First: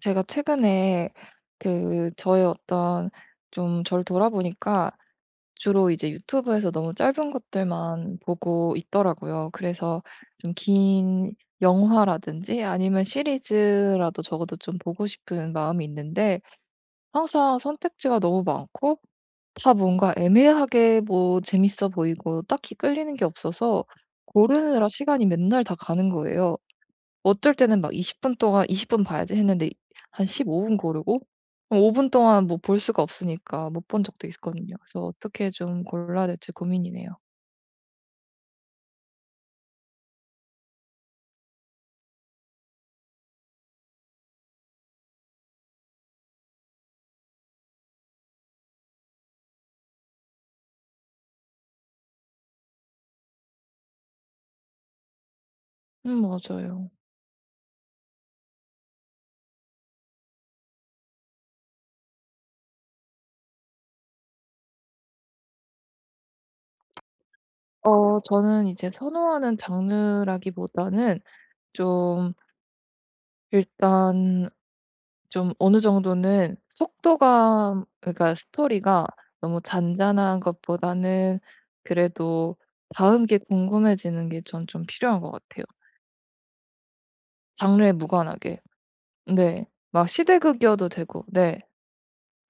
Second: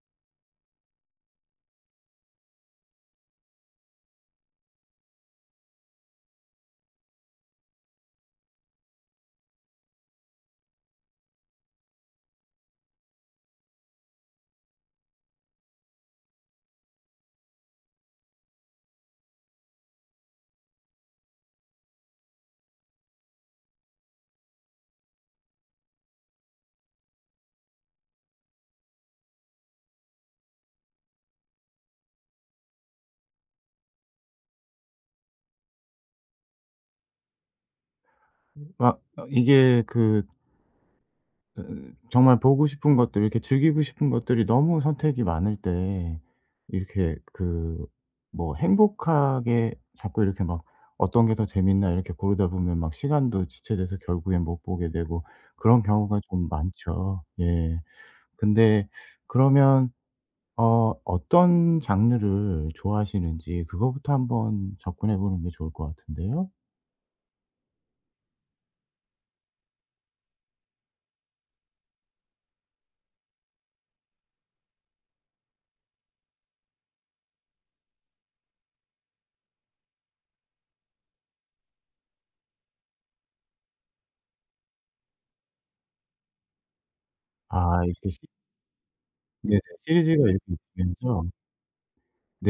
제가 최근에 그 저의 어떤 좀 저를 돌아보니까 주로 이제 유튜브에서 너무 짧은 것들만 보고 있더라고요. 그래서 좀 긴 영화라든지 아니면 시리즈라도 적어도 좀 보고 싶은 마음이 있는데, 항상 선택지가 너무 많고 다 뭔가 애매하게 뭐 재밌어 보이고 딱히 끌리는 게 없어서 고르느라 시간이 맨날 다 가는 거예요. 어쩔 때는 막 20분 동안, 20분 봐야지 했는데 한 15분 고르고 5분 동안 뭐 볼 수가 없으니까 못 본 적도 있거든요. 그래서 어떻게 좀 골라야 될지 고민이네요. 막 어 이게 그 어, 정말 보고 싶은 것들 이렇게 즐기고 싶은 것들이 너무 선택이 많을 때 이렇게 그 뭐 행복하게 자꾸 이렇게 막 '어떤 게 더 재밌나.' 이렇게 고르다 보면 막 시간도 지체돼서 결국엔 못 보게 되고 그런 경우가 좀 맞아요. 많죠. 예. 근데 그러면 어떤 장르를 좋아하시는지 그거부터 한번 접근해 보는 게 좋을 것 같은데요. 저는 이제 선호하는 장르라기보다는 좀, 일단 좀 어느 정도는 속도감, 그러니까 스토리가 너무 잔잔한 것보다는 그래도 다음 게 궁금해지는 게 전 좀 필요한 것 같아요, 아 장르에 이렇게 시 무관하게. 네네, 네. 막 시리즈가 이렇게 시대극이어도 되고. 있으면서, 네.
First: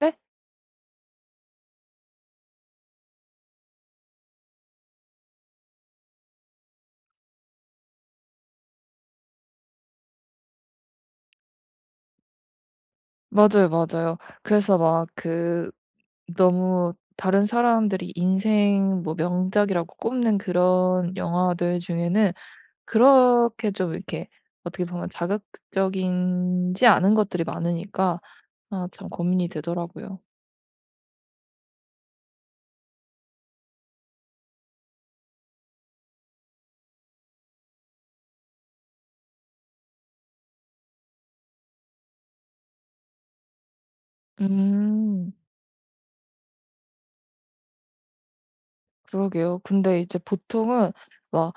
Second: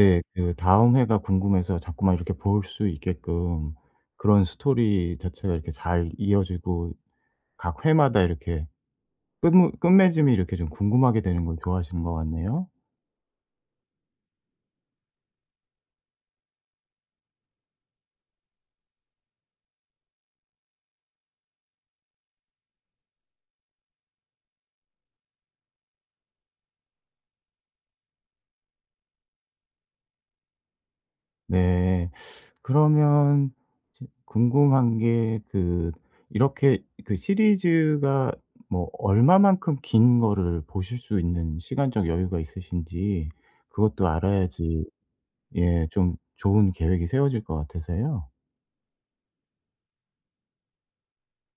네? 그 다음 회가 궁금해서 자꾸만 이렇게 볼 수 있게끔 그런 스토리 자체가 이렇게 잘 이어지고 각 회마다 이렇게 끝무 끝맺음이 이렇게 좀 궁금하게 되는 걸 좋아하시는 것 같네요. 맞아요, 맞아요. 그래서 막 너무 다른 사람들이 인생 뭐 명작이라고 꼽는 그런 영화들 중에는 그렇게 좀 이렇게 어떻게 보면 자극적인지 않은 것들이 많으니까 아, 참 고민이 되더라고요. 네. 그러면 지 궁금한 게 이렇게 그 시리즈가 뭐 얼마만큼 긴 거를 보실 수 있는 시간적 여유가 있으신지 그것도 알아야지 음. 예 좀 좋은 계획이 세워질 것 같아서요. 그러게요. 근데 이제 보통은 막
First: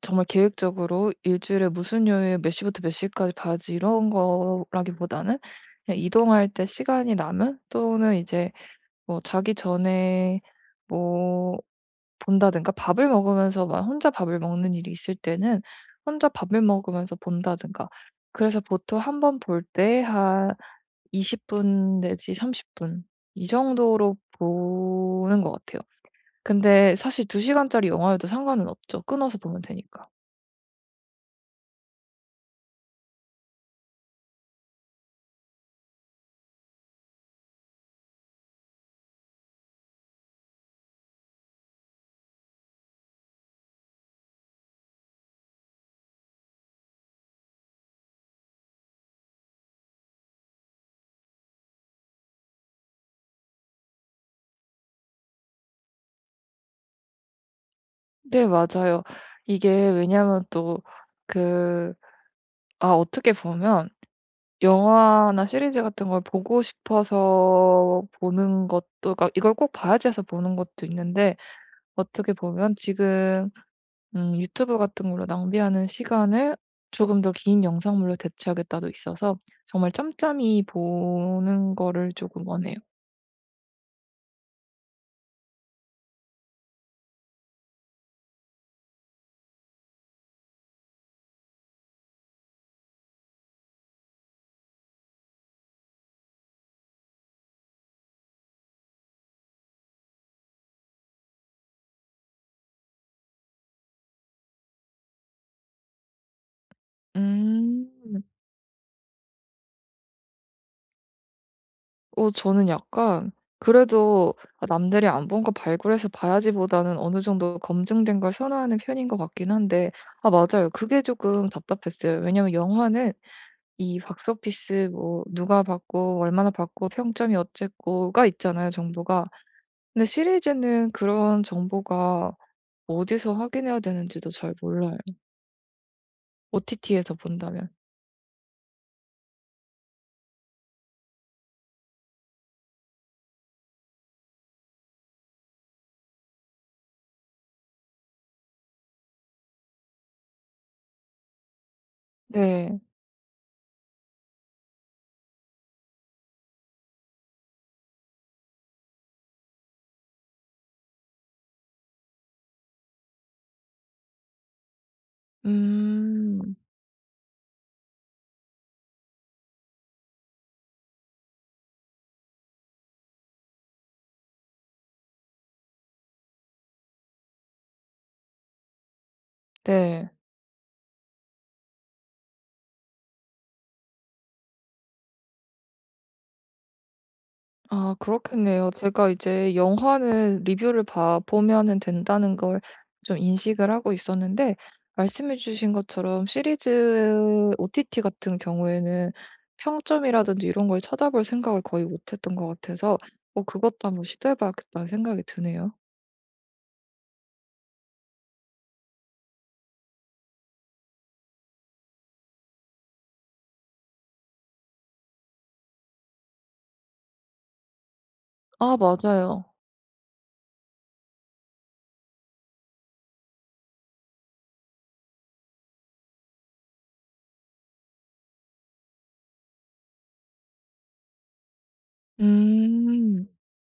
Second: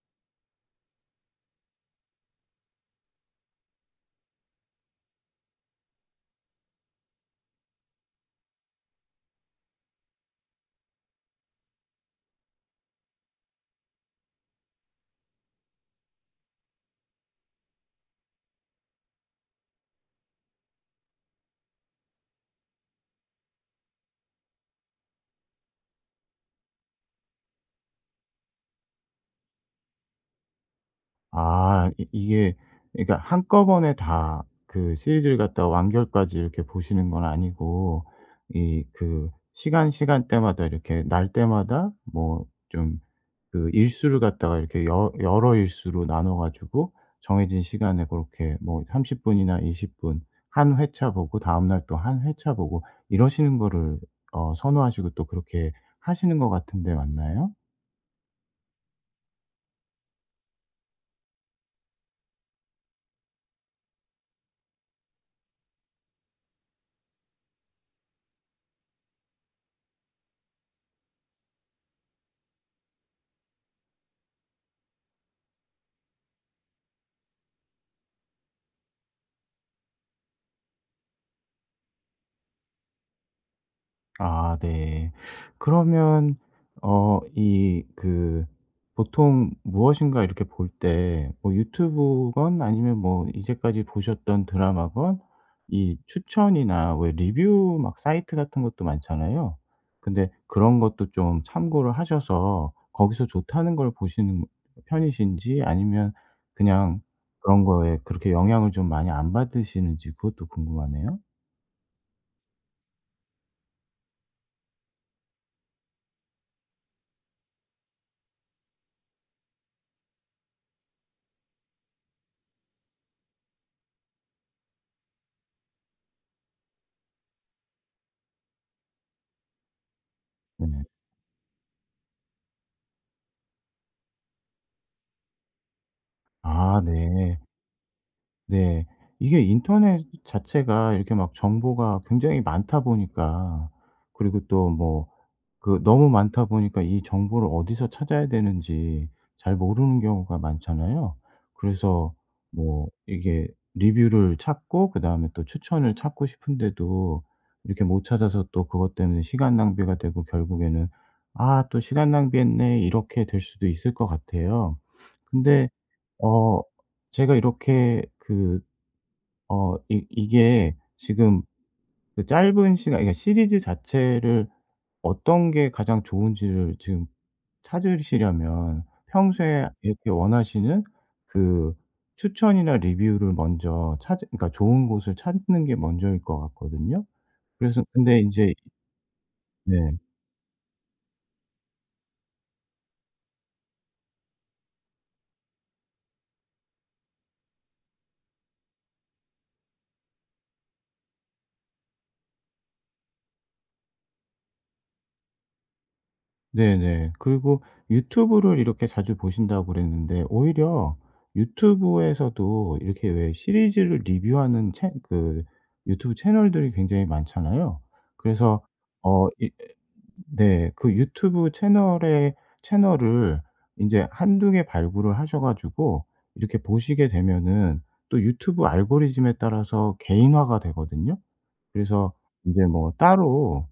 정말 계획적으로 일주일에 무슨 요일 몇 시부터 몇 시까지 봐야지 이런 거라기보다는 그냥 이동할 때 시간이 나면, 또는 이제 뭐 자기 전에 뭐 본다든가, 밥을 먹으면서, 막 혼자 밥을 먹는 일이 있을 때는 혼자 밥을 먹으면서 본다든가. 그래서 보통 한 번 볼 때 한 20분 내지 30분, 이 정도로 보는 것 같아요. 근데 사실 2시간 시간짜리 영화여도 상관은 없죠. 끊어서 보면 되니까. 아 이 이게 그러니까 한꺼번에 다 그 시리즈를 갖다가 완결까지 이렇게 보시는 건 아니고, 이 그 시간대마다 이렇게 날 때마다 뭐 좀 그 일수를 갖다가 이렇게 여 여러 일수로 나눠 가지고 정해진 시간에 그렇게 뭐 30 분이나 20분한 회차 보고 다음날 또 한 회차 보고 이러시는 거를 어 선호하시고 또 그렇게 하시는 것 같은데 맞나요? 네, 맞아요. 이게 왜냐하면 또 그 아, 어떻게 보면 영화나 시리즈 같은 걸 보고 싶어서 보는 것도, 그러니까 이걸 꼭 봐야지 해서 보는 것도 있는데, 어떻게 보면 지금 유튜브 같은 걸로 낭비하는 시간을 조금 더 긴 영상물로 대체하겠다도 있어서 정말 짬짬이 보는 거를 조금 원해요. 아 네. 그러면 어 이 그 보통 무엇인가 이렇게 볼 때 뭐 유튜브건 아니면 뭐 이제까지 보셨던 드라마건 이 추천이나 왜 리뷰 막 사이트 같은 것도 많잖아요. 근데 그런 것도 좀 참고를 하셔서 거기서 좋다는 걸 보시는 편이신지, 아니면 그냥 그런 음. 거에 그렇게 영향을 좀 많이 안 받으시는지 그것도 궁금하네요. 저는 약간 그래도 '아 남들이 안 본 거 발굴해서 봐야지.' 보다는 어느 정도 검증된 걸 선호하는 편인 것 같긴 한데, 아, 맞아요. 그게 조금 답답했어요. 왜냐면 영화는 이 박스오피스, 뭐 누가 봤고 얼마나 봤고 평점이 어쨌고가 있잖아요, 정보가. 근데 네. 시리즈는 그런 정보가 어디서 확인해야 되는지도 잘 몰라요, 아 OTT에서 네. 본다면. 네. 이게 인터넷 자체가 이렇게 막 정보가 굉장히 많다 보니까, 그리고 또 너무 많다 보니까 이 정보를 어디서 찾아야 되는지 잘 모르는 경우가 많잖아요. 그래서 네. 뭐 이게 리뷰를 찾고 그다음에 또 추천을 찾고 싶은데도 이렇게 못 찾아서 또 그것 때문에 시간 낭비가 되고 결국에는 '아 또 시간 낭비했네.' 이렇게 될 수도 있을 것 같아요. 근데 음. 어 제가 이렇게 그 어 이 이게 지금 그 짧은 시간 그러니까 시리즈 자체를 어떤 게 가장 좋은지를 지금 찾으시려면, 평소에 이렇게 네. 원하시는 그 추천이나 리뷰를 먼저 찾 그러니까 좋은 곳을 찾는 게 먼저일 것 같거든요. 그래서 아, 근데 이제 그렇겠네요. 제가 이제 네. 영화는 리뷰를 봐 보면은 된다는 걸 좀 인식을 하고 있었는데, 말씀해 주신 것처럼 시리즈 OTT 같은 경우에는 평점이라든지 이런 걸 찾아볼 생각을 거의 못 했던 것 같아서, 그것도 한번 시도해 봐야겠다는 생각이 드네요. 네네. 그리고 유튜브를 이렇게 자주 보신다고 그랬는데, 오히려 유튜브에서도 이렇게 왜 시리즈를 리뷰하는 채 그 유튜브 채널들이 굉장히 많잖아요. 그래서 아, 어 맞아요. 이 네, 그 유튜브 채널의 채널을 이제 한두 개 발굴을 하셔 가지고 이렇게 보시게 되면은 또 유튜브 알고리즘에 따라서 개인화가 되거든요. 그래서 이제 뭐 음. 따로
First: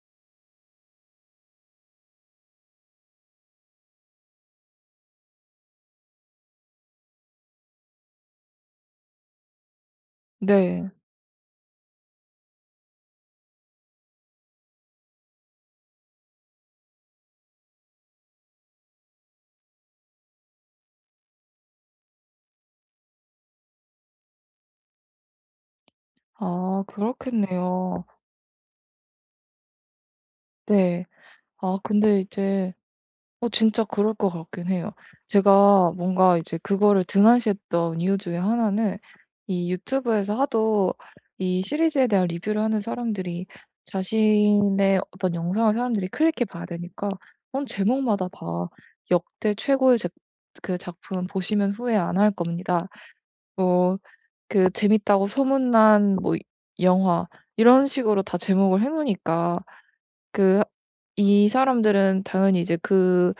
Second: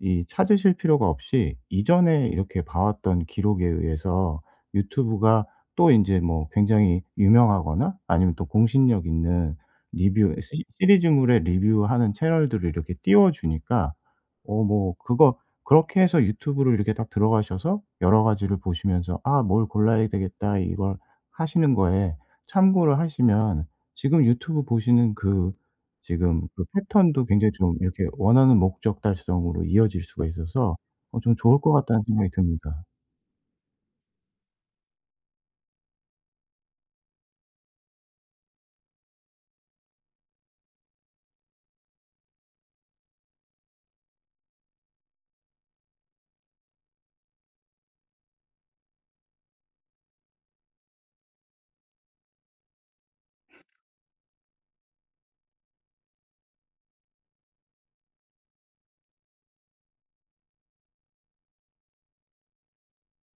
이 찾으실 필요가 없이 이전에 이렇게 봐왔던 기록에 의해서 유튜브가 또 인제 뭐 굉장히 유명하거나 아니면 또 공신력 있는 리뷰 시 네. 시리즈물의 리뷰하는 채널들을 이렇게 띄워 주니까, 어 뭐 그거 그렇게 해서 유튜브를 이렇게 딱 들어가셔서 여러 가지를 보시면서 '아 뭘 골라야 되겠다.' 이걸 하시는 거에 참고를 하시면 지금 유튜브 보시는 그 지금 그 아, 패턴도 굉장히 좀 이렇게 그렇겠네요. 원하는 목적 달성으로 이어질 수가 있어서 네. 좀 좋을 것 아, 같다는 근데 생각이 이제 듭니다. 진짜 그럴 것 같긴 해요. 제가 뭔가 이제 그거를 등한시했던 이유 중에 하나는 이 유튜브에서 하도 이 시리즈에 대한 리뷰를 하는 사람들이 자신의 어떤 영상을 사람들이 클릭해 봐야 되니까 제목마다 다 "역대 최고의 작 그 작품 보시면 후회 안 할 겁니다." 뭐 그 "재밌다고 소문난 뭐 영화." 이런 식으로 다 제목을 해 놓으니까, 그 이 사람들은 당연히 이제 그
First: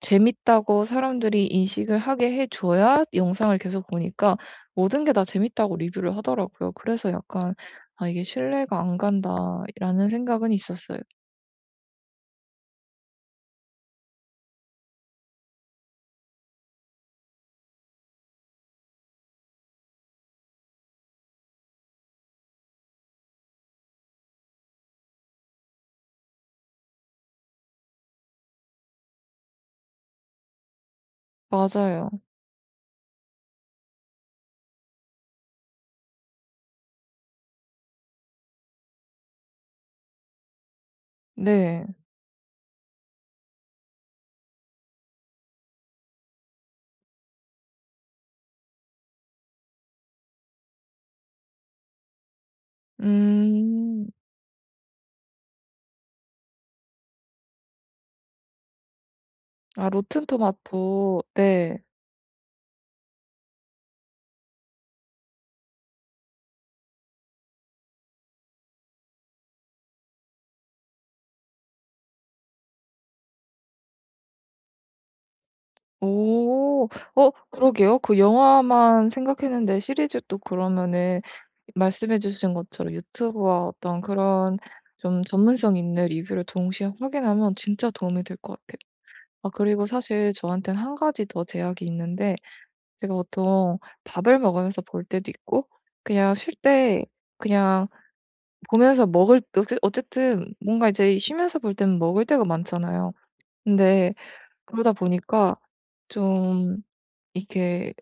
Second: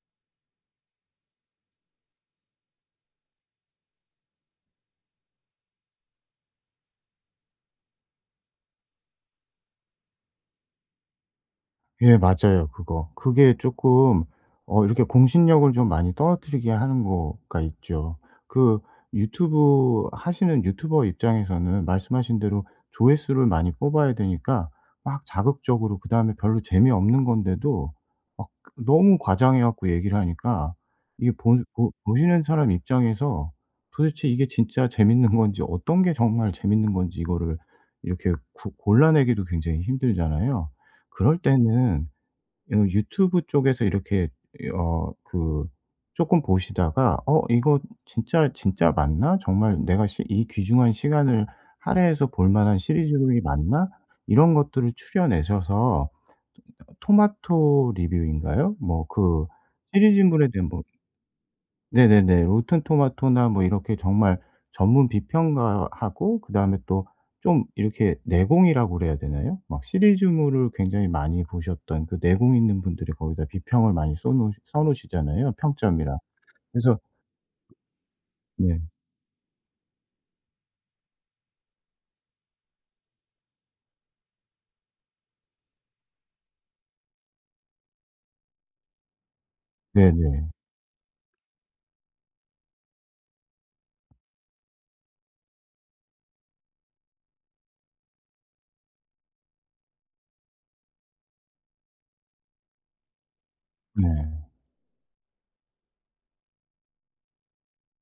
재밌다고 사람들이 인식을 하게 해 줘야 영상을 계속 보니까 모든 게 다 재밌다고 리뷰를 하더라고요. 그래서 약간 '아 이게 신뢰가 안 간다.'라는 생각은 있었어요. 예 맞아요 그거. 그게 조금 이렇게 공신력을 좀 많이 떨어뜨리게 하는 거가 있죠. 그 유튜브 하시는 유튜버 입장에서는 말씀하신 대로 조회수를 많이 뽑아야 되니까 막 자극적으로, 그다음에 별로 재미없는 건데도 막 너무 과장해 갖고 얘기를 하니까, 이게 보 보 맞아요. 보시는 사람 입장에서 도대체 이게 진짜 재밌는 건지 어떤 게 정말 재밌는 건지 이거를 이렇게 구 골라내기도 굉장히 힘들잖아요. 그럴 네. 때는 요 유튜브 쪽에서 이렇게 어 그 쪼끔 보시다가 '어 이거 진짜 진짜 맞나? 정말 내가 시 이 귀중한 시간을 할애해서 볼 만한 시리즈물이 맞나?' 음. 이런 것들을 추려내셔서, 토마토 리뷰인가요? 아, 로튼 시리즈물에 대한 뭐 토마토. 네. 네네네. 로튼 토마토나 뭐 이렇게 정말 전문 비평가하고, 그다음에 또 좀 이렇게 내공이라고 그래야 되나요? 막 시리즈물을 굉장히 많이 보셨던 그 내공 있는 분들이 거기다 비평을 많이 써 놓으시잖아요, 평점이랑. 오. 그래서 그러게요. 그 네. 영화만 생각했는데 시리즈도 그러면은 말씀해 주신 것처럼 유튜브와 어떤 그런 좀 전문성 있는 리뷰를 동시에 확인하면 진짜 도움이 될 것 같아요. 아, 그리고 사실 네네. 저한테는 한 가지 더 제약이 있는데, 제가 보통 밥을 먹으면서 볼 때도 있고, 그냥 쉴 때 그냥 보면서 먹을 어 어쨌든 뭔가 이제 쉬면서 볼 때는 먹을 때가 많잖아요. 근데 네. 그러다 보니까 좀 이렇게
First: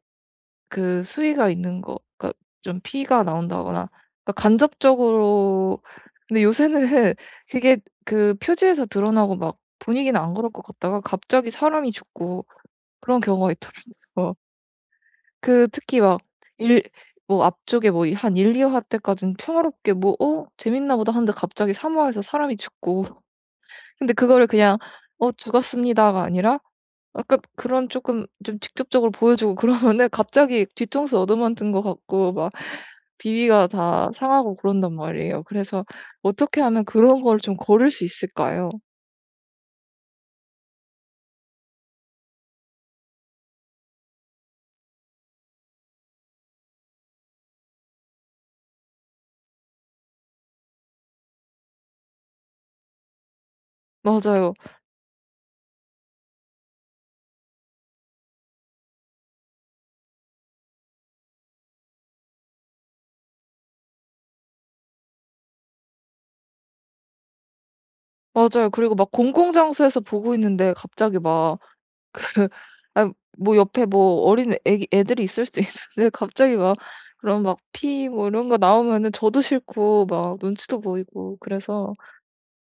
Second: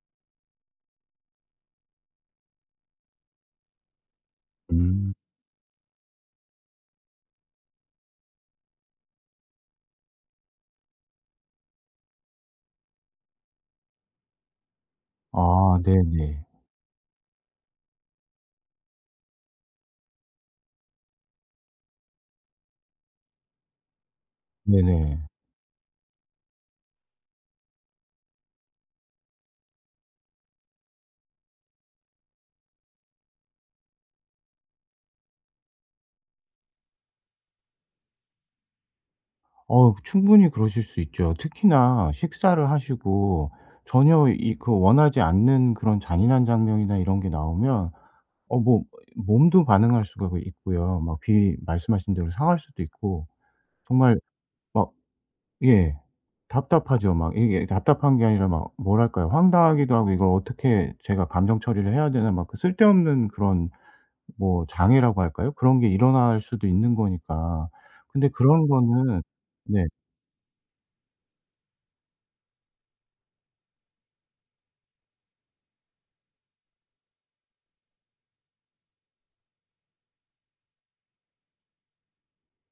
그 수위가 있는 거, 그러니까 좀 피가 나온다거나, 그러니까 음. 간접적으로. 근데 요새는 그게 그 표지에서 드러나고 막 분위기는 안 그럴 것 같다가 갑자기 사람이 죽고 그런 경우가 있더라고요. 어, 아 특히 막 네네. 일 뭐 앞쪽에 뭐 이 한 1-2 화 때까지는 평화롭게 뭐 '어 재밌나 보다.' 하는데 갑자기 3 화에서 사람이 죽고 근데 그거를 그냥 네네. "어 죽었습니다."가 아니라 약간 그런 쪼끔 좀 직접적으로 보여주고 그러면은 갑자기 뒤통수 얻어맞는 것 같고 막 비위가 다 상하고 그런단 말이에요. 그래서 어떻게 하면 그런 걸 좀 거를 수 있을까요? 어 충분히 그러실 수 있죠. 특히나 식사를 하시고 전혀 이 그 원하지 않는 그런 잔인한 장면이나 이런 게 나오면 어 뭐 몸도 반응할 수가 있고요. 막 비 말씀하신 대로 상할 수도 있고 정말 맞아요. 막 예 답답하죠. 막 이게 답답한 게 아니라 막 뭐랄까요? 황당하기도 하고 '이걸 어떻게 제가 감정 처리를 해야 되나.' 막그 쓸데없는 그런 뭐 장애라고 할까요? 그런 게 일어날 수도 있는 거니까. 근데 그런 맞아요. 그리고 막 거는 네. 공공장소에서 보고 있는데 갑자기 막 그 아, 뭐 옆에 뭐 어린 애기 애들이 있을 수도 있는데 갑자기 막 그런 막 피 뭐 이런 거 나오면은 저도 싫고 막 눈치도 보이고 그래서,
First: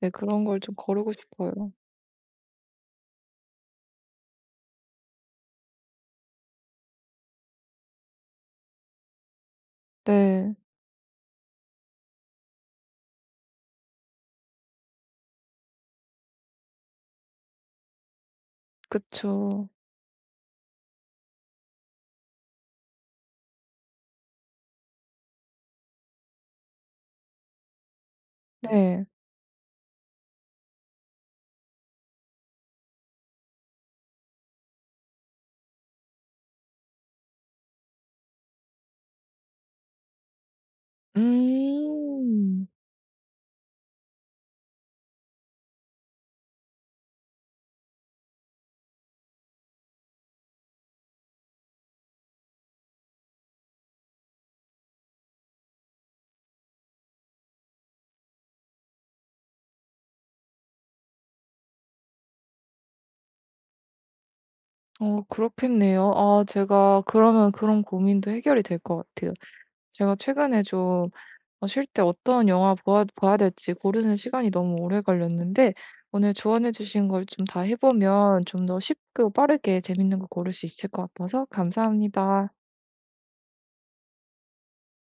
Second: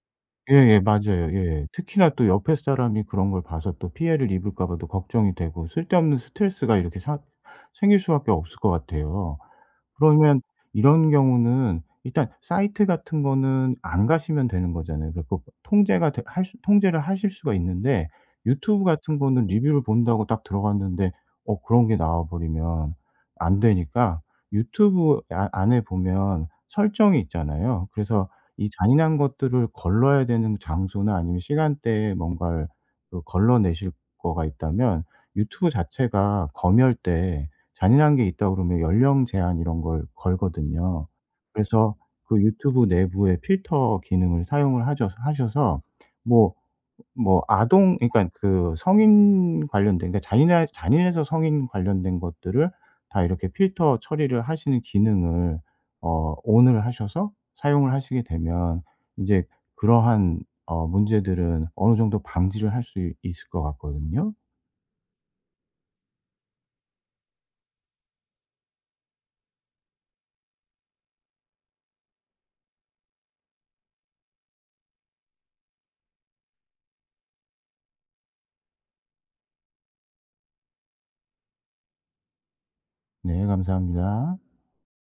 네, 그런 걸 좀 예예. 거르고 맞아요. 싶어요. 예. 특히나 또 옆에 사람이 그런 걸 봐서 또 피해를 입을까 봐도 걱정이 되고 쓸데없는 스트레스가 이렇게 사 생길 수밖에 없을 것 같아요. 그러면 네. 이런 경우는 일단 사이트 같은 거는 안 가시면 되는 거잖아요. 그리고 통제가 되 할 수 통제를 하실 수가 있는데, 유튜브 같은 거는 그쵸. 리뷰를 본다고 딱 들어갔는데 어 그런 게 나와 버리면 안 되니까. 유튜브 안에 보면 설정이 있잖아요. 그래서 이 네. 잔인한 것들을 걸러야 되는 장소나 아니면 시간대에 뭔가를 그 걸러내실 거가 있다면, 유튜브 자체가 검열때 잔인한 게 있다 그러면 연령 제한 이런 걸 걸거든요. 그래서 그 음. 유튜브 내부에 필터 기능을 사용을 하셔 하셔서 뭐 뭐 아동 그러니까 그 성인 관련된 그러니까 잔인하 잔인해서 성인 관련된 것들을 다 이렇게 필터 처리를 하시는 기능을 어 ON을 하셔서 사용을 하시게 되면 인제 그러한 어 문제들은 어느 정도 방지를 할 수 있을 것 같거든요. 그렇겠네요. 아, 제가 그러면 그런 고민도 해결이 될 것 같아요. 제가 최근에 좀 쉴 때 어떤 영화 보아 봐야 될지 고르는 시간이 너무 오래 걸렸는데, 오늘 조언해 주신 걸 좀 다 해 보면 좀 더 쉽고 빠르게 재밌는 거 고를 수 있을 것 같아서 감사합니다. 네 감사합니다.